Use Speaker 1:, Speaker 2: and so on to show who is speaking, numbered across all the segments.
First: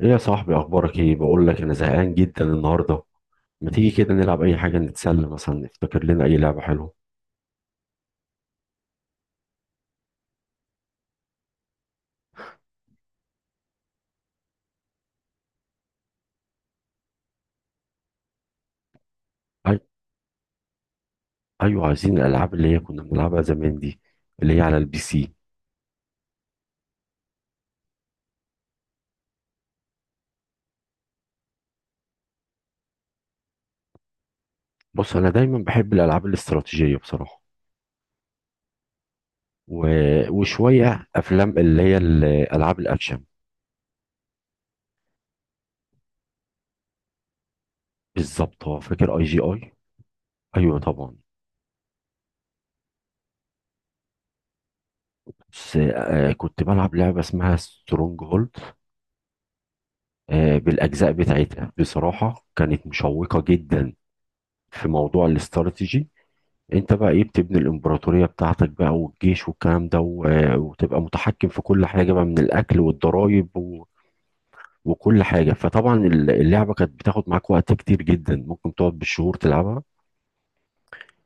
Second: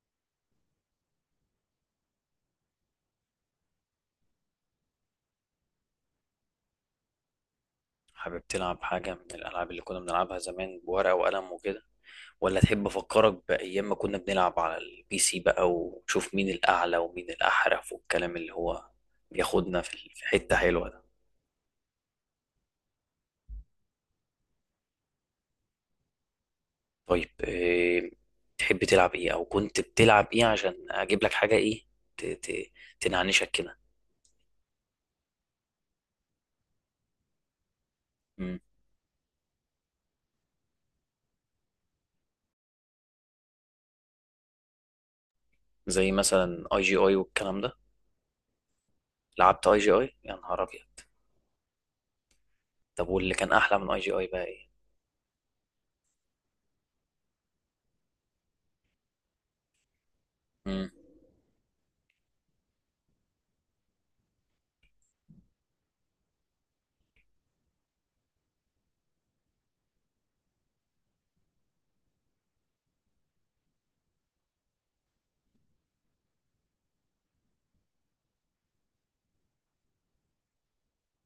Speaker 1: ايه يا صاحبي، اخبارك؟ ايه، بقول لك انا زهقان جدا النهارده. ما تيجي كده نلعب اي حاجه نتسلى، مثلا نفتكر لنا اي لعبه حلوه؟
Speaker 2: حابب تلعب حاجة من الألعاب اللي كنا بنلعبها زمان بورقة وقلم وكده، ولا تحب أفكرك بأيام ما كنا بنلعب على البي سي بقى ونشوف مين الأعلى ومين الأحرف والكلام اللي هو
Speaker 1: أي...
Speaker 2: بياخدنا في حتة حلوة ده؟
Speaker 1: ايوه، عايزين الالعاب اللي هي كنا بنلعبها زمان دي، اللي هي على البي سي.
Speaker 2: طيب إيه تحب تلعب إيه أو كنت بتلعب إيه عشان أجيب لك حاجة إيه ت- ت- تنعنشك كده؟
Speaker 1: بص، انا دايما بحب الالعاب الاستراتيجيه بصراحه،
Speaker 2: مم.
Speaker 1: و... وشويه افلام اللي هي الالعاب الاكشن.
Speaker 2: زي مثلا أي جي أي والكلام ده.
Speaker 1: بالظبط، هو فاكر اي جي
Speaker 2: لعبت
Speaker 1: اي.
Speaker 2: أي جي أي يا نهار
Speaker 1: ايوه
Speaker 2: أبيض.
Speaker 1: طبعا.
Speaker 2: طب واللي كان أحلى من أي جي أي بقى إيه؟
Speaker 1: بس آه، كنت بلعب لعبه اسمها سترونج هولد. آه،
Speaker 2: مم.
Speaker 1: بالاجزاء بتاعتها بصراحه كانت مشوقه جدا في موضوع الاستراتيجي. انت بقى ايه، بتبني الامبراطورية بتاعتك بقى والجيش والكلام ده، و- وتبقى متحكم في كل حاجة بقى من الاكل والضرائب وكل حاجة. فطبعا اللعبة كانت بتاخد معاك وقت كتير جدا، ممكن تقعد بالشهور تلعبها.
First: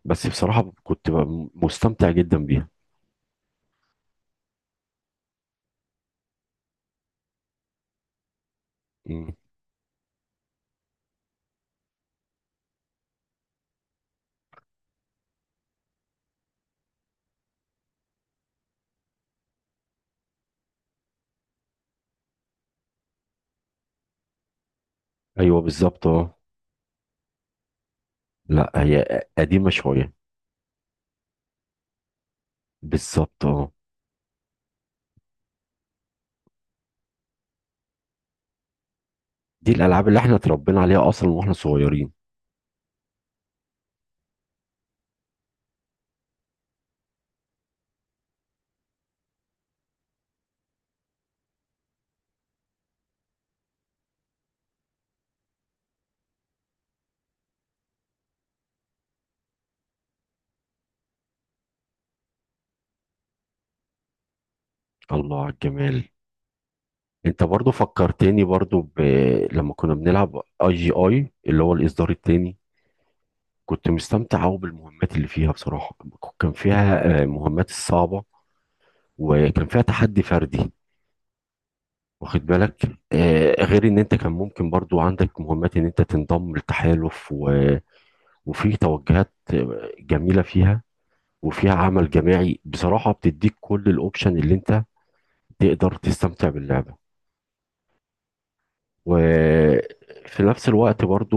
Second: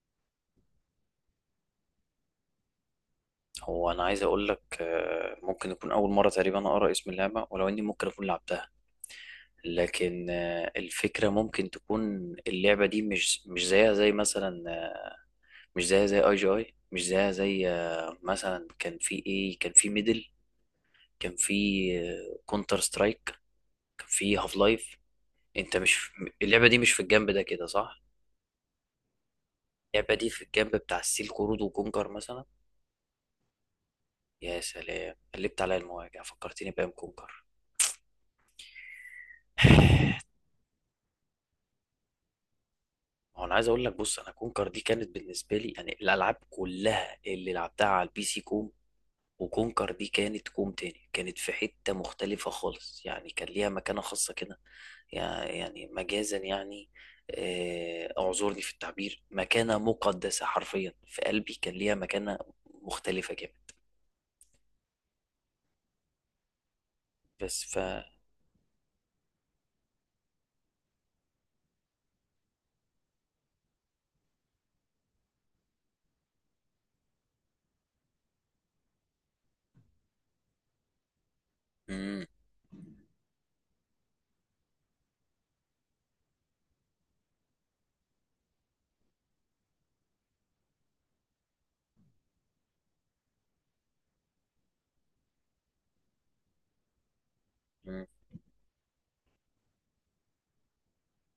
Speaker 1: بس بصراحة كنت بقى مستمتع جدا بيها.
Speaker 2: هو انا عايز اقول لك ممكن يكون اول مره تقريبا اقرا اسم اللعبه ولو اني ممكن اكون لعبتها.
Speaker 1: مم.
Speaker 2: لكن الفكره ممكن تكون اللعبه دي مش زيها زي مثلا مش زيها زي اي جي اي مش زيها زي مثلا كان في ايه، كان في ميدل، كان في كونتر سترايك، كان في هاف لايف.
Speaker 1: ايوه
Speaker 2: انت مش
Speaker 1: بالظبط
Speaker 2: في-
Speaker 1: اه.
Speaker 2: اللعبه دي مش في الجنب ده كده صح؟
Speaker 1: لا هي قديمة شوية.
Speaker 2: اللعبه دي في الجنب بتاع السيل قرود وكونكر مثلا.
Speaker 1: بالظبط اه.
Speaker 2: يا سلام، قلبت عليا المواجع، فكرتني بايام كونكر.
Speaker 1: دي الالعاب اللي احنا اتربينا عليها اصلا واحنا صغيرين.
Speaker 2: هو انا عايز اقول لك بص، انا كونكر دي كانت بالنسبه لي يعني الالعاب كلها اللي لعبتها على البي سي كوم، وكونكر دي كانت كوم تاني، كانت في حته مختلفه خالص، يعني كان ليها مكانه خاصه كده. يعني مجازا يعني، اعذرني في التعبير، مكانه مقدسه حرفيا في قلبي، كان ليها مكانه مختلفه جدا.
Speaker 1: الله على الجمال. انت
Speaker 2: بس
Speaker 1: برضو
Speaker 2: ف
Speaker 1: فكرتني برضو ب... لما كنا بنلعب اي جي اي اللي هو الاصدار التاني، كنت مستمتع أوي بالمهمات اللي فيها بصراحة. كان فيها مهمات الصعبة، وكان فيها تحدي فردي.
Speaker 2: مم.
Speaker 1: واخد بالك، غير ان انت كان ممكن برضو عندك مهمات ان انت تنضم للتحالف وفي توجهات جميلة فيها، وفيها عمل جماعي. بصراحة بتديك كل الاوبشن اللي انت تقدر تستمتع باللعبة.
Speaker 2: مم.
Speaker 1: وفي نفس الوقت برضو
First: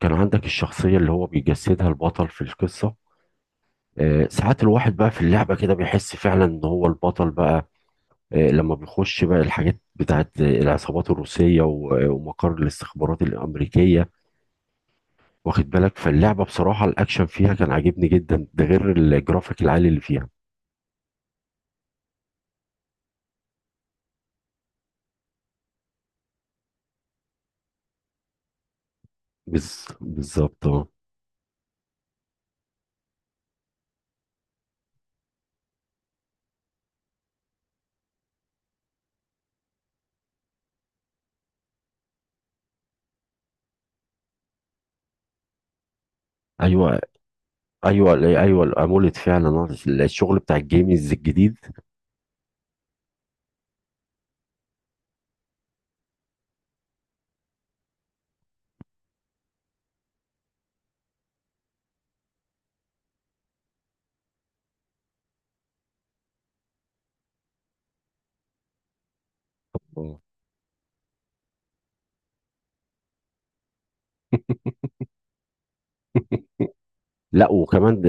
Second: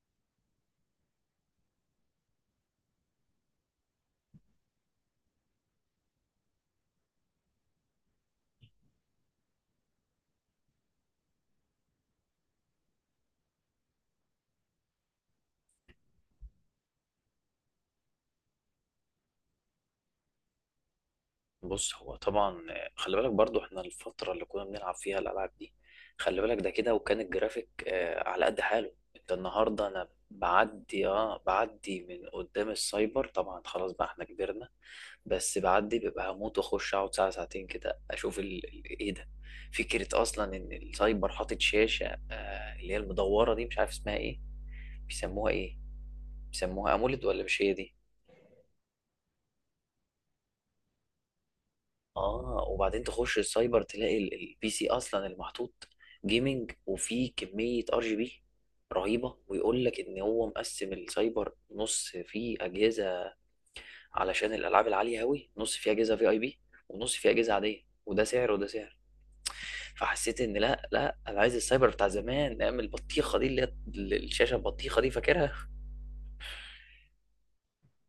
Speaker 1: كان عندك الشخصية اللي هو بيجسدها البطل في القصة. ساعات الواحد بقى في اللعبة كده بيحس فعلا ان هو البطل بقى. لما بيخش بقى الحاجات بتاعت العصابات الروسية ومقر الاستخبارات الأمريكية. واخد بالك، فاللعبة بصراحة الأكشن فيها كان عاجبني جدا، ده غير الجرافيك العالي اللي فيها.
Speaker 2: بص، هو طبعا خلي بالك برضو، احنا الفترة اللي كنا بنلعب فيها الألعاب دي، خلي بالك ده كده، وكان الجرافيك على قد حاله. انت النهاردة انا
Speaker 1: بالظبط اه.
Speaker 2: بعدي من قدام السايبر طبعا، خلاص بقى احنا كبرنا. بس بعدي ببقى هموت واخش اقعد ساعة ساعتين كده اشوف ايه ده، فكرة اصلا ان السايبر حاطط شاشة اللي هي المدورة دي، مش عارف اسمها ايه. بيسموها ايه؟ بيسموها
Speaker 1: ايوه
Speaker 2: امولد ولا مش هي دي؟
Speaker 1: ايوه ايوه، الاموليد فعلا. الشغل بتاع الجيمز الجديد.
Speaker 2: اه، وبعدين تخش السايبر تلاقي البي سي اصلا المحطوط جيمنج، وفيه كمية ار جي بي رهيبة، ويقول لك ان هو مقسم السايبر، نص فيه اجهزة علشان الالعاب العالية اوي، نص فيه اجهزة في اي بي، ونص فيه اجهزة عادية، وده سعر وده سعر.
Speaker 1: آه.
Speaker 2: فحسيت ان لا، لا، انا عايز السايبر بتاع زمان، ايام البطيخة دي، اللي هي الشاشة البطيخة دي، فاكرها؟
Speaker 1: لا وكمان ده.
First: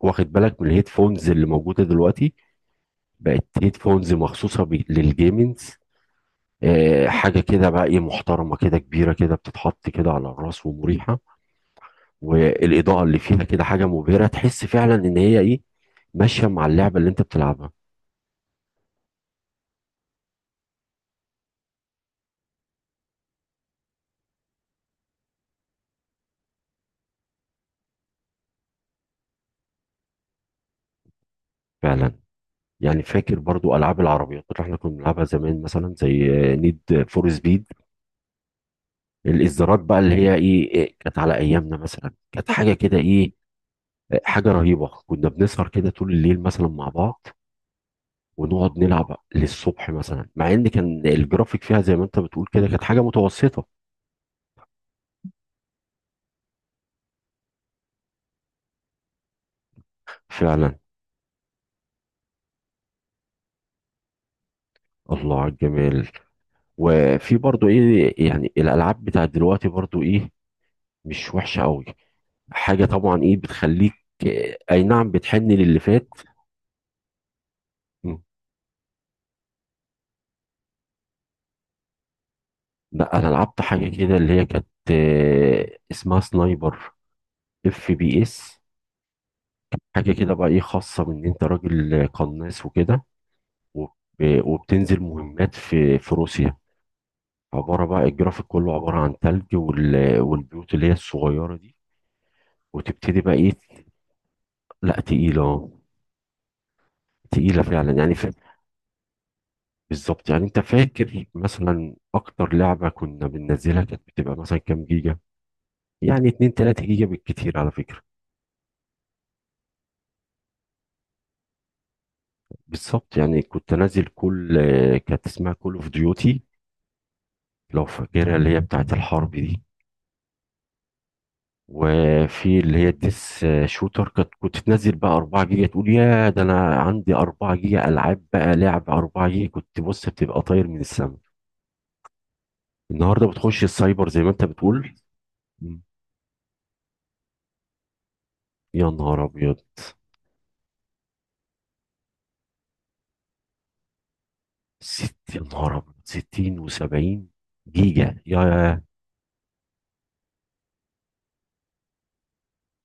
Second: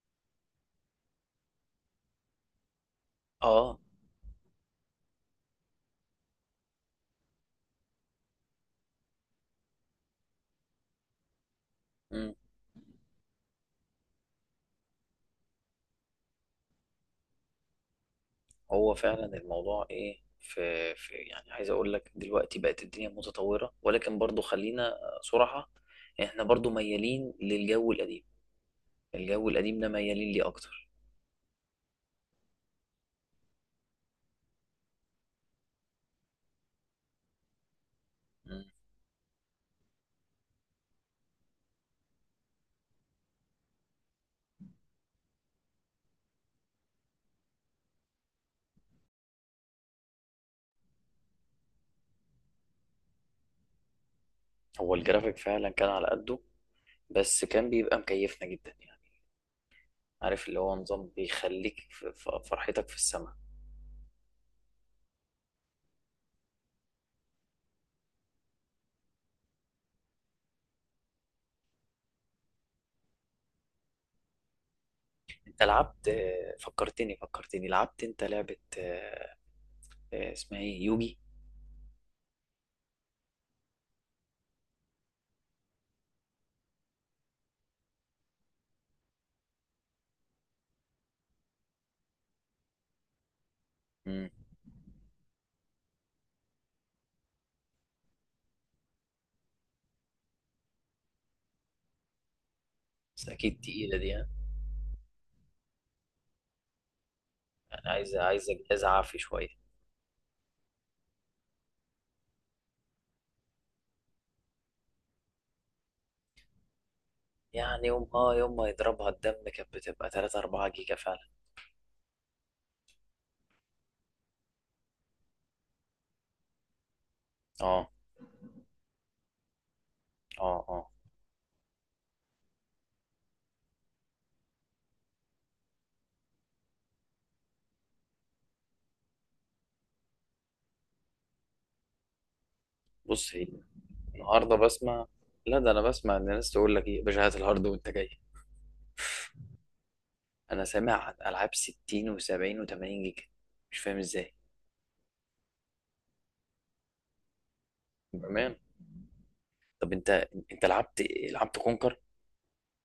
Speaker 1: واخد بالك من الهيدفونز اللي موجوده دلوقتي، بقت
Speaker 2: اه.
Speaker 1: هيدفونز مخصوصه للجيمنز. حاجة كده بقى ايه، محترمة كده، كبيرة كده، بتتحط كده على الراس ومريحة. والإضاءة اللي فيها كده حاجة مبهرة، تحس فعلا إن هي ايه، ماشية مع اللعبة اللي أنت بتلعبها.
Speaker 2: هو فعلا الموضوع ايه، في يعني، عايز اقول لك دلوقتي بقت الدنيا متطورة، ولكن برضو خلينا صراحة، احنا برضو ميالين للجو القديم، الجو القديم ده ميالين ليه اكتر.
Speaker 1: فعلا. يعني فاكر برضو ألعاب العربيات اللي احنا كنا بنلعبها زمان، مثلا زي نيد فور سبيد.
Speaker 2: مم.
Speaker 1: الإصدارات بقى اللي هي ايه إيه، كانت على أيامنا مثلا كانت حاجة كده ايه، حاجة رهيبة. كنا بنسهر كده طول الليل مثلا مع بعض ونقعد نلعب للصبح مثلا، مع ان كان الجرافيك فيها زي ما انت بتقول كده كانت حاجة متوسطة.
Speaker 2: هو الجرافيك فعلا كان على قده، بس كان بيبقى مكيفنا جدا يعني، عارف اللي هو
Speaker 1: فعلا.
Speaker 2: نظام بيخليك في فرحتك في السماء.
Speaker 1: الله على الجمال. وفي برضو ايه، يعني الالعاب بتاعت دلوقتي برضو ايه، مش وحشه قوي، حاجه طبعا ايه بتخليك، اي نعم، بتحن
Speaker 2: انت
Speaker 1: للي فات.
Speaker 2: لعبت فكرتني لعبت
Speaker 1: مم.
Speaker 2: انت لعبة اسمها ايه يوجي.
Speaker 1: لا، انا لعبت حاجه كده اللي هي كانت، اسمها سنايبر اف بي اس. حاجه كده بقى ايه، خاصه بان انت راجل قناص وكده، وب-
Speaker 2: مم.
Speaker 1: وبتنزل مهمات في روسيا. عباره بقى الجرافيك كله عباره عن ثلج والبيوت اللي هي الصغيره دي، وتبتدي
Speaker 2: بس
Speaker 1: بقى ايه.
Speaker 2: اكيد تقيلة دي، ها؟
Speaker 1: لا تقيلة. تقيلة
Speaker 2: يعني
Speaker 1: فعلا يعني
Speaker 2: عايزة
Speaker 1: ف...
Speaker 2: عايزة جهاز عافي شوية.
Speaker 1: بالظبط. يعني انت فاكر مثلا اكتر لعبة كنا بننزلها كانت بتبقى مثلا كام جيجا؟ يعني 2 3 جيجا بالكتير على
Speaker 2: يعني
Speaker 1: فكرة.
Speaker 2: يوم ما يضربها الدم كانت بتبقى 3 4 جيجا فعلا.
Speaker 1: بالظبط. يعني كنت انزل كل كانت اسمها كول اوف ديوتي، لو
Speaker 2: اه،
Speaker 1: فاكرها، اللي هي بتاعت الحرب دي.
Speaker 2: اه، اه.
Speaker 1: وفي اللي هي الديس شوتر. كانت كنت تنزل بقى 4 جيجا، تقول يا ده انا عندي 4 جيجا العاب، بقى لعب 4 جيجا كنت بص بتبقى طاير من السما. النهارده
Speaker 2: بص هي
Speaker 1: بتخش السايبر زي ما انت
Speaker 2: النهارده
Speaker 1: بتقول.
Speaker 2: بسمع، لا ده انا بسمع ان الناس تقول لك ايه يا باشا، هات الهارد وانت جاي.
Speaker 1: يا نهار ابيض.
Speaker 2: انا سامع عن العاب 60 و70 و80 جيجا، مش فاهم ازاي.
Speaker 1: ست يا نهار أبيض. 60 و70 جيجا يا
Speaker 2: بامان.
Speaker 1: يا
Speaker 2: طب انت لعبت إيه؟ لعبت كونكر؟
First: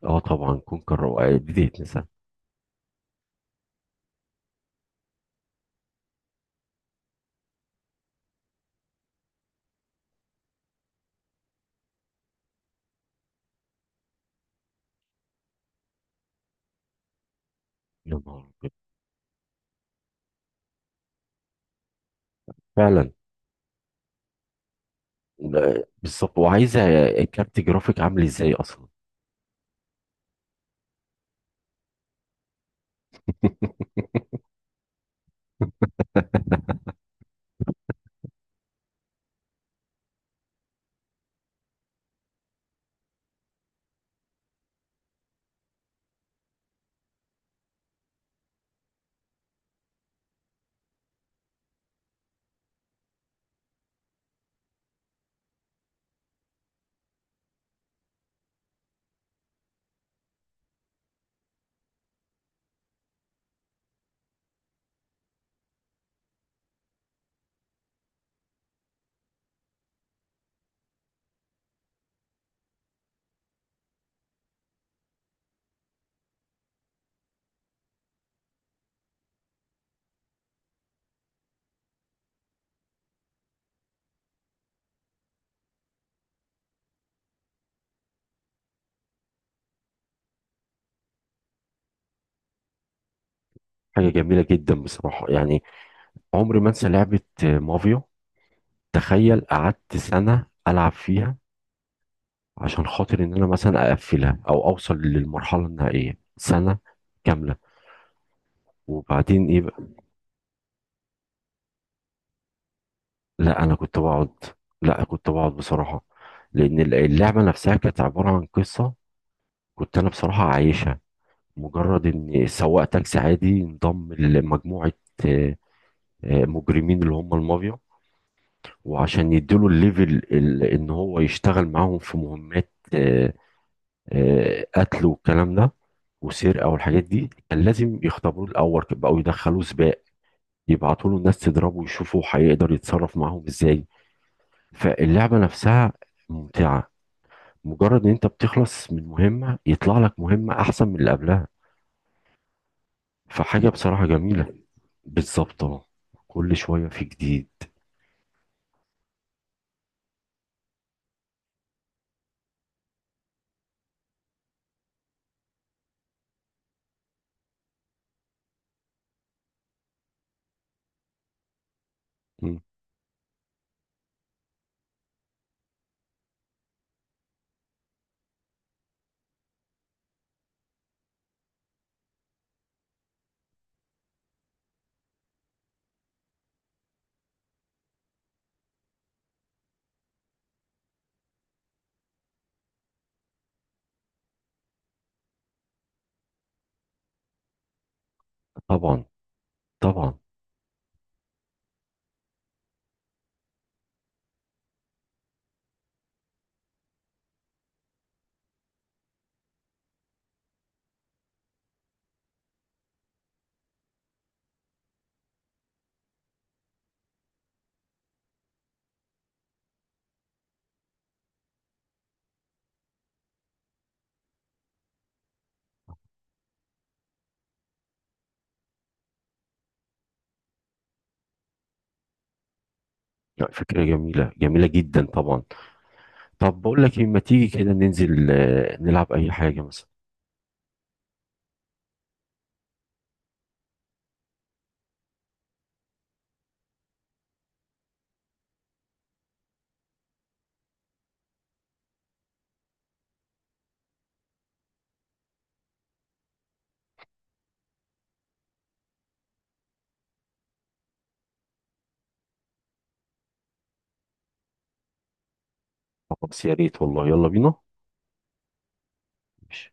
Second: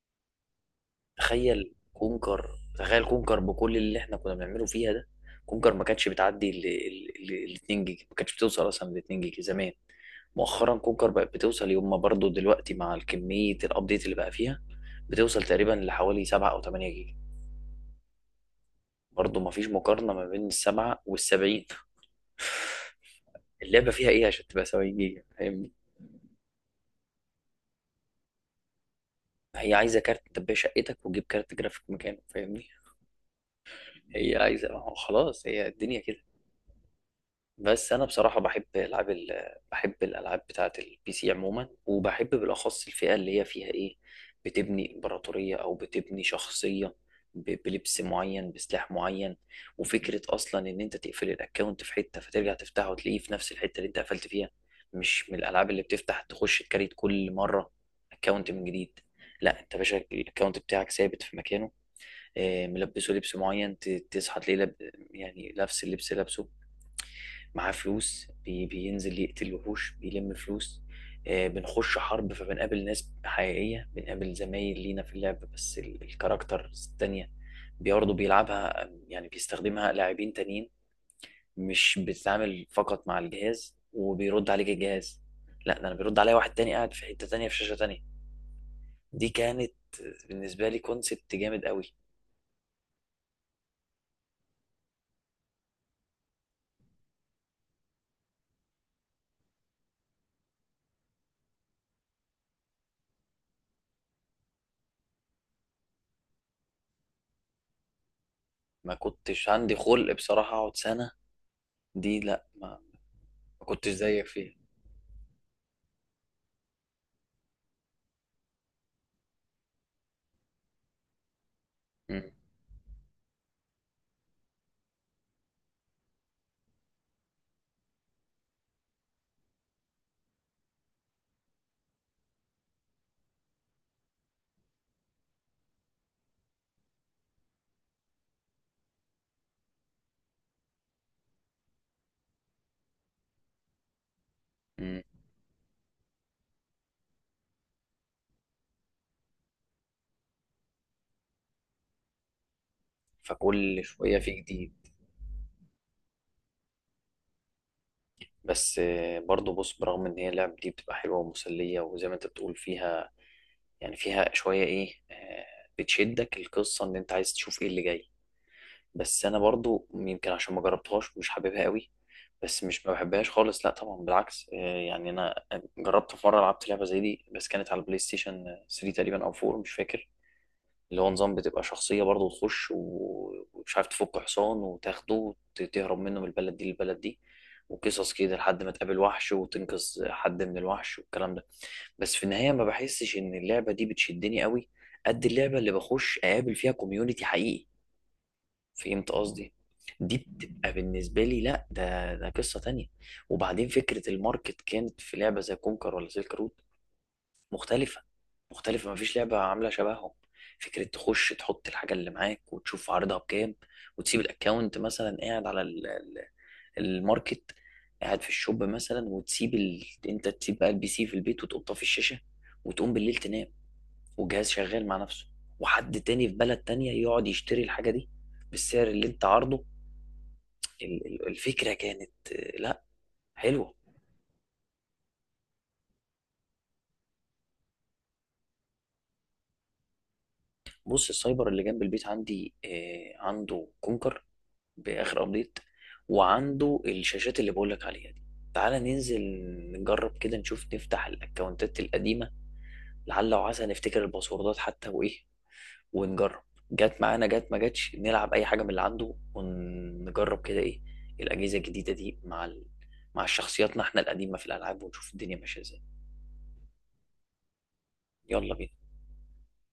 Speaker 1: اه طبعا كونكر دي
Speaker 2: تخيل
Speaker 1: تنسى.
Speaker 2: كونكر، تخيل كونكر بكل اللي احنا كنا بنعمله فيها ده. كونكر ما كانتش بتعدي 2 جيجا، ما كانتش بتوصل اصلا ل 2 جيجا زمان. مؤخرا كونكر بقت بتوصل يوم ما برضه دلوقتي مع الكمية الابديت اللي بقى فيها، بتوصل تقريبا لحوالي 7 او 8 جيجا.
Speaker 1: يا نهار أبيض.
Speaker 2: برضه ما فيش مقارنة ما بين السبعة والسبعين.
Speaker 1: فعلا.
Speaker 2: اللعبة فيها ايه عشان تبقى 70 جيجا، فاهمني؟
Speaker 1: لا، بالظبط. وعايزه كارت جرافيك عامل ازاي اصلا.
Speaker 2: هي عايزة كارت تبقى شقتك وتجيب كارت جرافيك مكانه، فاهمني؟ هي عايزة، ما هو خلاص هي الدنيا كده. بس انا بصراحه بحب العاب بحب الالعاب بتاعه البي سي عموما، وبحب بالاخص الفئه اللي هي فيها ايه، بتبني امبراطوريه او بتبني شخصيه، بلبس معين بسلاح معين. وفكره اصلا ان انت تقفل الاكونت في حته فترجع تفتحه وتلاقيه في نفس الحته اللي انت قفلت فيها. مش من الالعاب اللي بتفتح تخش تكريت كل مره اكونت من جديد. لا، انت يا باشا الاكونت بتاعك ثابت في مكانه، ملبسه لبس معين، تصحى تلاقيه يعني نفس اللبس لابسه، معاه فلوس، بينزل يقتل وحوش بيلم فلوس. بنخش حرب فبنقابل ناس حقيقية، بنقابل زمايل لينا في اللعب، بس الكاركتر التانية برضه بيلعبها يعني بيستخدمها لاعبين تانيين، مش بتتعامل فقط مع الجهاز وبيرد عليك الجهاز. لا، ده انا بيرد عليا واحد تاني قاعد في حتة تانية في شاشة تانية. دي كانت بالنسبة لي كونسبت جامد قوي.
Speaker 1: حاجه جميله جدا بصراحه يعني. عمري ما انسى لعبه مافيا. تخيل قعدت سنة العب فيها، عشان خاطر ان انا مثلا اقفلها او اوصل للمرحله النهائيه سنة كامله.
Speaker 2: ما
Speaker 1: وبعدين
Speaker 2: كنتش
Speaker 1: ايه.
Speaker 2: عندي خلق بصراحة اقعد سنة. دي لا ما
Speaker 1: لا
Speaker 2: ما
Speaker 1: انا
Speaker 2: كنتش
Speaker 1: كنت
Speaker 2: زيك
Speaker 1: بقعد.
Speaker 2: فيها.
Speaker 1: لا كنت بقعد بصراحه. لان اللعبه نفسها كانت عباره عن قصه، كنت انا بصراحه عايشها. مجرد ان سواق تاكسي عادي انضم لمجموعه، آه، مجرمين اللي هم المافيا. وعشان يديله الليفل، ان هو يشتغل معاهم في مهمات، قتل والكلام ده وسرقه والحاجات دي، كان لازم يختبروه الاول. بقوا يدخلوه سباق، يبعتوا له ناس تضربه ويشوفوا هيقدر يتصرف معاهم ازاي.
Speaker 2: مم.
Speaker 1: فاللعبه نفسها ممتعه. مجرد ان انت بتخلص من مهمة يطلع لك مهمة احسن من اللي قبلها، فحاجة
Speaker 2: فكل
Speaker 1: بصراحة
Speaker 2: شوية في
Speaker 1: جميلة.
Speaker 2: جديد.
Speaker 1: بالظبط اه. كل شوية في جديد.
Speaker 2: بس برضو بص، برغم ان هي اللعب دي بتبقى حلوة ومسلية وزي ما انت بتقول فيها، يعني فيها شوية ايه بتشدك القصة ان انت عايز تشوف ايه اللي جاي. بس انا برضو يمكن عشان ما جربتهاش مش حاببها قوي.
Speaker 1: مم.
Speaker 2: بس مش ما بحبهاش خالص، لا طبعا بالعكس، يعني انا جربت في مرة لعبت لعبة زي دي بس كانت على البلاي ستيشن 3 تقريبا او 4، مش فاكر. اللي هو نظام بتبقى شخصية برضه تخش ومش عارف تفك حصان وتاخده وتهرب منه من البلد دي للبلد دي، وقصص كده لحد ما تقابل وحش وتنقذ حد من الوحش والكلام ده. بس في النهاية ما بحسش إن اللعبة دي بتشدني قوي قد اللعبة اللي بخش أقابل فيها كوميونيتي حقيقي.
Speaker 1: طبعا.
Speaker 2: فهمت قصدي؟
Speaker 1: طبعا.
Speaker 2: دي بتبقى بالنسبة لي لا، ده قصة تانية. وبعدين فكرة الماركت كانت في لعبة زي كونكر ولا سيلك رود مختلفة. مختلفة مفيش لعبة عاملة شبههم. فكرة تخش تحط الحاجة اللي معاك وتشوف عرضها بكام، وتسيب الاكونت مثلا قاعد على الماركت، قاعد في الشوب مثلا، وتسيب انت تسيب بقى البي سي في البيت، وتقوم طافي الشاشة، وتقوم بالليل تنام والجهاز شغال مع نفسه، وحد تاني في بلد تانية يقعد يشتري الحاجة دي بالسعر اللي انت عارضه. الفكرة كانت لا،
Speaker 1: لا،
Speaker 2: حلوة.
Speaker 1: فكرة جميلة جميلة جدا طبعا. طب بقول لك إيه، ما تيجي كده ننزل نلعب اي حاجة مثلا؟
Speaker 2: بص السايبر اللي جنب البيت عندي عنده كونكر باخر ابديت، وعنده الشاشات اللي بقولك عليها دي، تعالى ننزل نجرب كده، نشوف نفتح الاكونتات القديمة، لعل وعسى نفتكر الباسوردات حتى وايه، ونجرب. جت معانا جت ما جاتش نلعب اي حاجة من اللي عنده، ونجرب كده ايه الاجهزة الجديدة دي مع مع شخصياتنا احنا القديمة في الالعاب، ونشوف الدنيا ماشية ازاي.
Speaker 1: خلاص يا ريت والله، يلا بينا.
Speaker 2: يلا بينا.
Speaker 1: ماشي.